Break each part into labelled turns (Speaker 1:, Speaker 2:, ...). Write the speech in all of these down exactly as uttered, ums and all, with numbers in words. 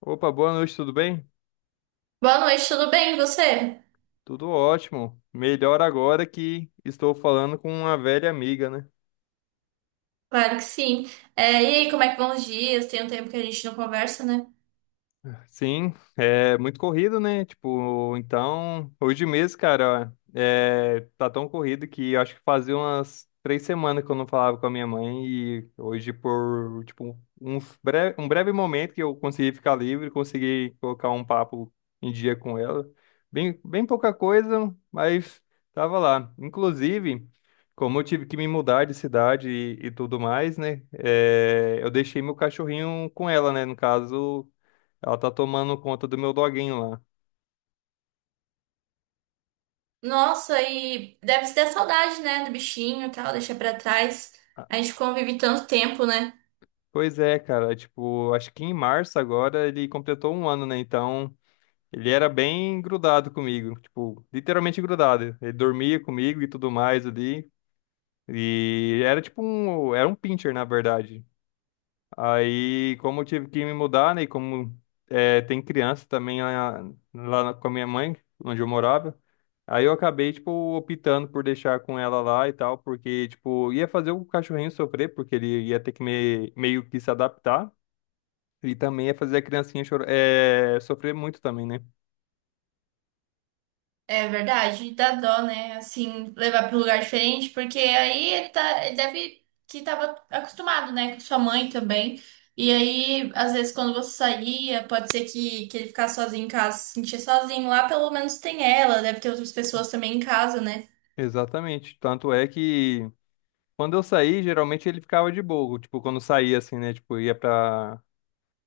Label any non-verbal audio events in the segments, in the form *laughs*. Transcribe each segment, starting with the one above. Speaker 1: Opa, boa noite, tudo bem?
Speaker 2: Boa noite, tudo bem? E você?
Speaker 1: Tudo ótimo. Melhor agora que estou falando com uma velha amiga, né?
Speaker 2: Claro que sim. É, e aí, como é que vão os dias? Tem um tempo que a gente não conversa, né?
Speaker 1: Sim, é muito corrido, né? Tipo, então, hoje mesmo, cara, é, tá tão corrido que eu acho que fazia umas três semanas que eu não falava com a minha mãe e hoje, por, tipo, um breve, um breve momento que eu consegui ficar livre, consegui colocar um papo em dia com ela. Bem, bem pouca coisa, mas tava lá. Inclusive, como eu tive que me mudar de cidade e, e tudo mais, né? É, eu deixei meu cachorrinho com ela, né? No caso. Ela tá tomando conta do meu doguinho lá.
Speaker 2: Nossa, e deve se dar saudade, né? Do bichinho e tal, deixar pra trás.
Speaker 1: Ah,
Speaker 2: A gente convive tanto tempo, né?
Speaker 1: pois é, cara. Tipo, acho que em março agora ele completou um ano, né? Então, ele era bem grudado comigo. Tipo, literalmente grudado. Ele dormia comigo e tudo mais ali. E era tipo um. Era um pincher, na verdade. Aí, como eu tive que me mudar, né? E como é, tem criança também lá, lá na- com a minha mãe, onde eu morava, aí eu acabei, tipo, optando por deixar com ela lá e tal, porque, tipo, ia fazer o cachorrinho sofrer, porque ele ia ter que me- meio que se adaptar, e também ia fazer a criancinha chora, é, sofrer muito também, né?
Speaker 2: É verdade, dá dó, né? Assim, levar pra um lugar diferente, porque aí ele tá, ele deve que tava acostumado, né? Com sua mãe também. E aí, às vezes, quando você saía, pode ser que, que ele ficasse sozinho em casa, se sentia sozinho. Lá, pelo menos, tem ela, deve ter outras pessoas também em casa, né?
Speaker 1: Exatamente. Tanto é que quando eu saí, geralmente ele ficava de boa, tipo, quando saía, assim, né? Tipo, ia pra.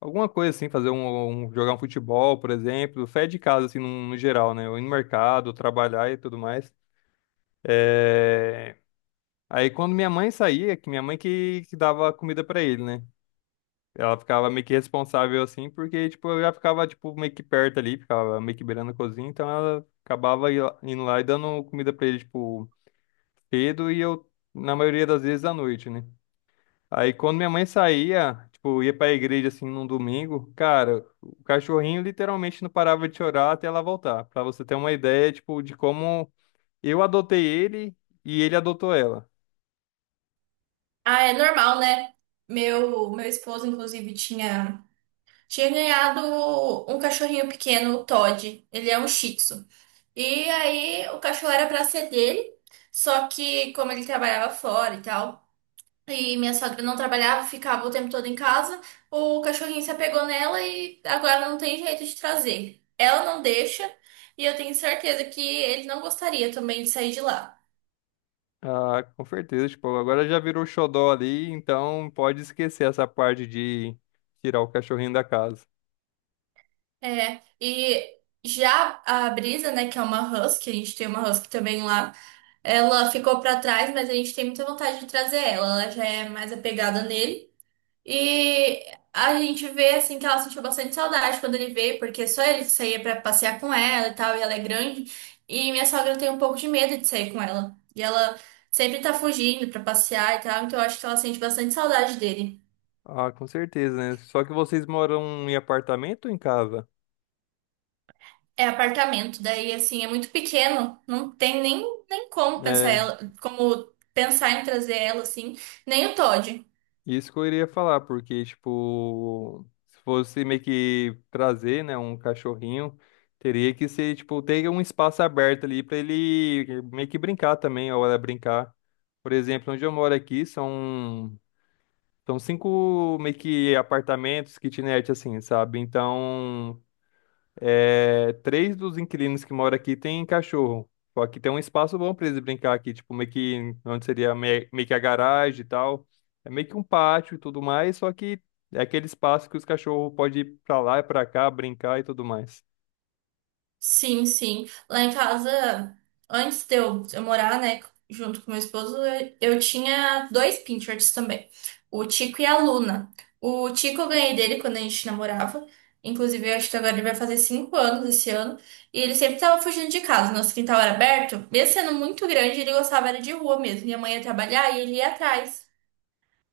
Speaker 1: Alguma coisa assim, fazer um, um- jogar um futebol, por exemplo, fé de casa, assim, no, no geral, né? Ou ir no mercado, trabalhar e tudo mais. Aí quando minha mãe saía, é que minha mãe que, que dava comida pra ele, né? Ela ficava meio que responsável assim, porque, tipo, eu já ficava, tipo, meio que perto ali, ficava meio que beirando a cozinha, então ela acabava i- indo lá e dando comida pra ele, tipo, cedo e eu, na maioria das vezes, à noite, né? Aí quando minha mãe saía, tipo, ia pra igreja assim num domingo, cara, o cachorrinho literalmente não parava de chorar até ela voltar. Pra você ter uma ideia, tipo, de como eu adotei ele e ele adotou ela.
Speaker 2: Ah, é normal, né? Meu, meu esposo, inclusive, tinha, tinha ganhado um cachorrinho pequeno, o Todd. Ele é um Shih Tzu. E aí, o cachorro era pra ser dele, só que como ele trabalhava fora e tal, e minha sogra não trabalhava, ficava o tempo todo em casa, o cachorrinho se apegou nela e agora não tem jeito de trazer. Ela não deixa, e eu tenho certeza que ele não gostaria também de sair de lá.
Speaker 1: Ah, com certeza, tipo, agora já virou xodó ali, então pode esquecer essa parte de tirar o cachorrinho da casa.
Speaker 2: É, e já a Brisa, né, que é uma husky, a gente tem uma husky também lá, ela ficou pra trás, mas a gente tem muita vontade de trazer ela, ela já é mais apegada nele. E a gente vê, assim, que ela sentiu bastante saudade quando ele veio, porque só ele saía pra passear com ela e tal, e ela é grande. E minha sogra tem um pouco de medo de sair com ela. E ela sempre tá fugindo pra passear e tal, então eu acho que ela sente bastante saudade dele.
Speaker 1: Ah, com certeza, né? Só que vocês moram em apartamento ou em casa?
Speaker 2: É apartamento, daí assim, é muito pequeno, não tem nem, nem como pensar
Speaker 1: É,
Speaker 2: ela, como pensar em trazer ela assim, nem o Todd.
Speaker 1: Isso que eu iria falar, porque, tipo, se fosse meio que trazer, né, um cachorrinho, teria que ser, tipo, ter um espaço aberto ali pra ele meio que brincar também, a hora de brincar. Por exemplo, onde eu moro aqui são, são cinco meio que apartamentos, kitnet, assim, sabe? Então, é, três dos inquilinos que moram aqui tem cachorro. Só que tem um espaço bom pra eles brincar aqui, tipo, meio que onde seria me- meio que a garagem e tal. É meio que um pátio e tudo mais, só que é aquele espaço que os cachorros podem ir pra lá e pra cá, brincar e tudo mais.
Speaker 2: Sim, sim. Lá em casa, antes de eu, eu morar, né, junto com meu esposo, eu, eu tinha dois Pinterest também, o Tico e a Luna. O Tico eu ganhei dele quando a gente namorava. Inclusive, eu acho que agora ele vai fazer cinco anos esse ano. E ele sempre tava fugindo de casa. Nosso quintal era aberto. Mesmo sendo muito grande, ele gostava era de rua mesmo. Minha mãe ia trabalhar e ele ia atrás.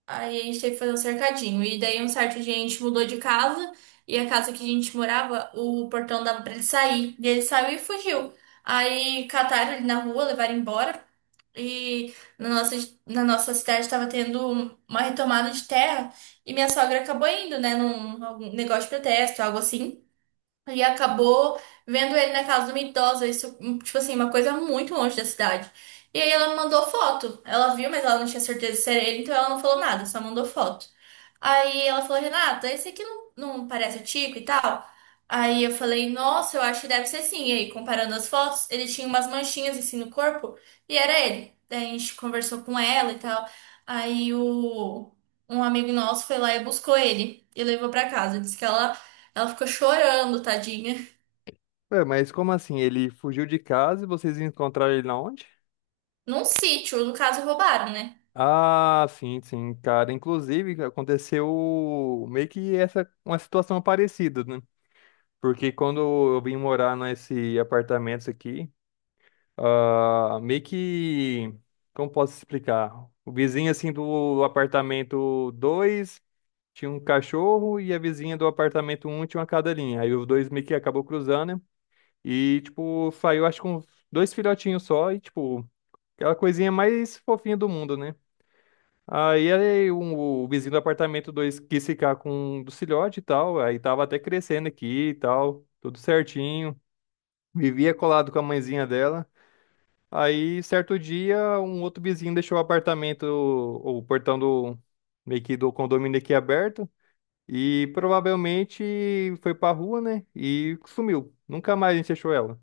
Speaker 2: Aí a gente teve que fazer um cercadinho. E daí, um certo dia, a gente mudou de casa. E a casa que a gente morava, o portão dava pra ele sair. E ele saiu e fugiu. Aí cataram ele na rua, levaram embora. E na nossa, na nossa cidade estava tendo uma retomada de terra. E minha sogra acabou indo, né, num algum negócio de protesto, algo assim. E acabou vendo ele na casa de uma idosa, isso, hum, tipo assim, uma coisa muito longe da cidade. E aí ela me mandou foto. Ela viu, mas ela não tinha certeza se era ele, então ela não falou nada, só mandou foto. Aí ela falou, Renata, esse aqui não, não parece o Tico e tal? Aí eu falei, nossa, eu acho que deve ser sim. E aí, comparando as fotos, ele tinha umas manchinhas assim no corpo e era ele. Daí a gente conversou com ela e tal. Aí o, Um amigo nosso foi lá e buscou ele e levou pra casa. Disse que ela ela ficou chorando, tadinha.
Speaker 1: Ué, mas como assim? Ele fugiu de casa e vocês encontraram ele na onde?
Speaker 2: Num sítio, no caso, roubaram, né?
Speaker 1: Ah, sim, sim, cara. Inclusive, aconteceu meio que essa uma situação parecida, né? Porque quando eu vim morar nesse apartamento aqui. Ah, meio que. Como posso explicar? O vizinho, assim, do apartamento dois tinha um cachorro e a vizinha do apartamento um tinha uma cadelinha. Aí os dois meio que acabou cruzando, né? E, tipo, saiu, acho que com dois filhotinhos só e, tipo, aquela coisinha mais fofinha do mundo, né? Aí, aí um- o vizinho do apartamento dois quis ficar com um do filhote e tal. Aí tava até crescendo aqui e tal, tudo certinho. Vivia colado com a mãezinha dela. Aí, certo dia, um outro vizinho deixou o apartamento, o o portão do, meio que do condomínio aqui aberto. E provavelmente foi pra rua, né? E sumiu. Nunca mais a gente achou ela.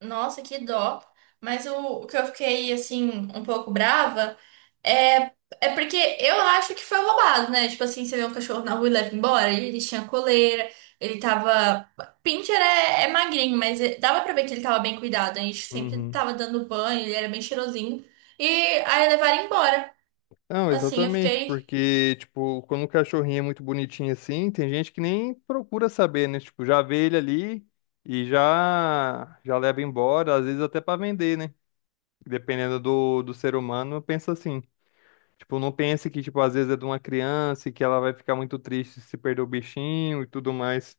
Speaker 2: Nossa, que dó. Mas o, o que eu fiquei, assim, um pouco brava é, é porque eu acho que foi roubado, né? Tipo assim, você vê um cachorro na rua e leva embora, ele, ele tinha coleira, ele tava. Pincher é, é magrinho, mas é- dava pra ver que ele tava bem cuidado. A gente sempre
Speaker 1: Uhum.
Speaker 2: tava dando banho, ele era bem cheirosinho. E aí levaram embora.
Speaker 1: Não,
Speaker 2: Assim, eu
Speaker 1: exatamente,
Speaker 2: fiquei.
Speaker 1: porque, tipo, quando o cachorrinho é muito bonitinho assim, tem gente que nem procura saber, né? Tipo, já vê ele ali e já já leva embora, às vezes até pra vender, né? Dependendo do, do ser humano, pensa assim. Tipo, não pense que, tipo, às vezes é de uma criança e que ela vai ficar muito triste se perder o bichinho e tudo mais.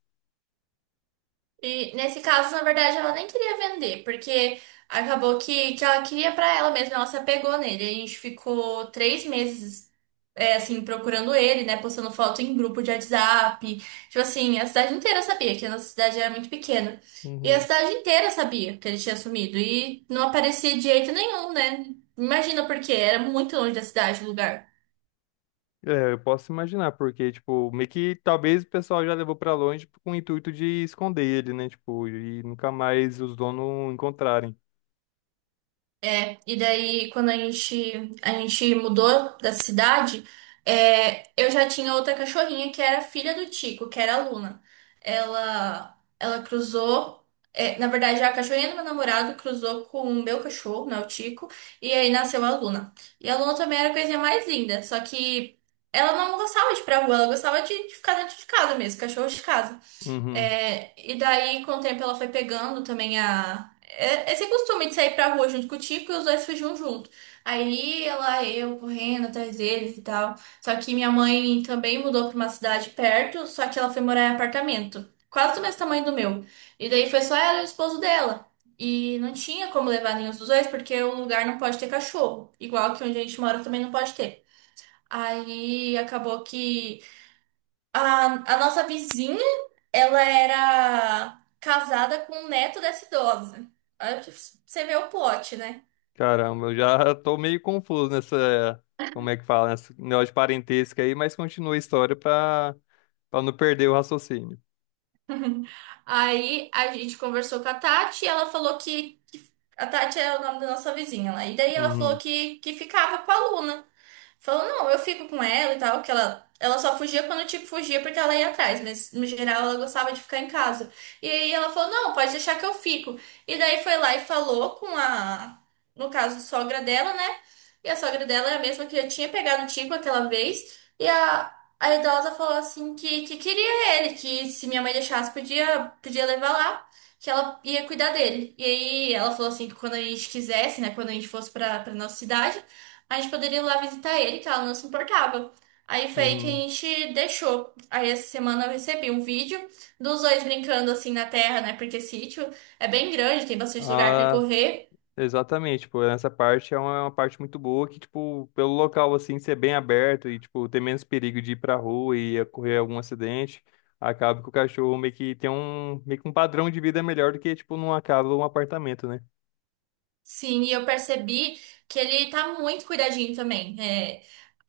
Speaker 2: E nesse caso, na verdade, ela nem queria vender, porque acabou que, que ela queria pra ela mesma, ela se apegou nele. A gente ficou três meses, é, assim, procurando ele, né? Postando foto em grupo de WhatsApp. Tipo assim, a cidade inteira sabia, que a nossa cidade era muito pequena. E a
Speaker 1: Uhum.
Speaker 2: cidade inteira sabia que ele tinha sumido. E não aparecia de jeito nenhum, né? Imagina porque era muito longe da cidade, o lugar.
Speaker 1: É, eu posso imaginar, porque, tipo, meio que talvez o pessoal já levou pra longe com o intuito de esconder ele, né? Tipo, e nunca mais os donos encontrarem.
Speaker 2: É, e daí quando a gente, a gente mudou da cidade, é, eu já tinha outra cachorrinha que era filha do Tico, que era a Luna. Ela, ela cruzou, é, na verdade a cachorrinha do meu namorado cruzou com o meu cachorro, né, o Tico, e aí nasceu a Luna. E a Luna também era a coisinha mais linda, só que ela não gostava de ir pra rua, ela gostava de, de ficar dentro de casa mesmo, cachorro de casa.
Speaker 1: Uhum.
Speaker 2: É, e daí, com o tempo, ela foi pegando também a. é- esse costume de sair pra rua junto com o Tico e os dois fugiam junto. Aí ela, eu correndo atrás deles e tal. Só que minha mãe também mudou pra uma cidade perto, só que ela foi morar em apartamento, quase do mesmo tamanho do meu. E daí foi só ela e o esposo dela. E não tinha como levar nenhum dos dois, porque o lugar não pode ter cachorro. Igual que onde a gente mora também não pode ter. Aí acabou que a, a nossa vizinha, ela era casada com o neto dessa idosa. Aí você vê o plot, né?
Speaker 1: Caramba, eu já *laughs* tô meio confuso nessa, como é que fala, nessa negócio de parentesco aí, mas continua a história pra, pra não perder o raciocínio.
Speaker 2: *laughs* Aí a gente conversou com a Tati e ela falou que. A Tati é o nome da nossa vizinha lá. E daí ela falou
Speaker 1: Uhum.
Speaker 2: que, que ficava com a Luna. Falou, não, eu fico com ela e tal, que ela, ela só fugia quando, tipo, fugia porque ela ia atrás, mas no geral ela gostava de ficar em casa. E aí ela falou, não, pode deixar que eu fico. E daí foi lá e falou com a, no caso, sogra dela, né? E a sogra dela é a mesma que já tinha pegado o Tico aquela vez. E a, a idosa falou assim que, que queria ele, que se minha mãe deixasse, podia, podia levar lá. Que ela ia cuidar dele. E aí ela falou assim que quando a gente quisesse, né? Quando a gente fosse pra, pra nossa cidade. A gente poderia ir lá visitar ele, que ela não se importava. Aí foi aí que a
Speaker 1: Uhum.
Speaker 2: gente deixou. Aí essa semana eu recebi um vídeo dos dois brincando assim na terra, né? Porque sítio é bem grande, tem bastante lugar para ele
Speaker 1: Ah,
Speaker 2: correr.
Speaker 1: exatamente, tipo, essa parte é uma, é uma parte muito boa que, tipo, pelo local, assim, ser bem aberto e, tipo, ter menos perigo de ir pra rua e ocorrer algum acidente, acaba que o cachorro meio que tem um, meio que um padrão de vida melhor do que, tipo, numa casa ou um apartamento, né?
Speaker 2: Sim, e eu percebi que ele tá muito cuidadinho também. É,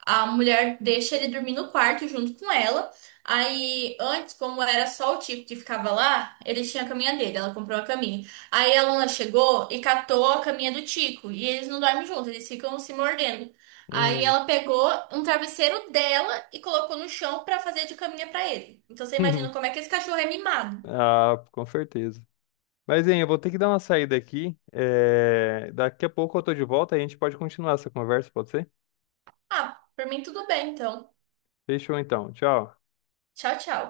Speaker 2: a mulher deixa ele dormir no quarto junto com ela. Aí, antes, como era só o Tico que ficava lá, ele tinha a caminha dele, ela comprou a caminha. Aí a Luna chegou e catou a caminha do Tico. E eles não dormem juntos, eles ficam se mordendo. Aí
Speaker 1: Uhum.
Speaker 2: ela pegou um travesseiro dela e colocou no chão pra fazer de caminha pra ele. Então você imagina como é
Speaker 1: *laughs*
Speaker 2: que esse cachorro é mimado.
Speaker 1: Ah, com certeza. Mas, hein, eu vou ter que dar uma saída aqui, é, daqui a pouco eu tô de volta e a gente pode continuar essa conversa, pode ser?
Speaker 2: Ah, por mim tudo bem, então.
Speaker 1: Fechou, então, tchau.
Speaker 2: Tchau, tchau.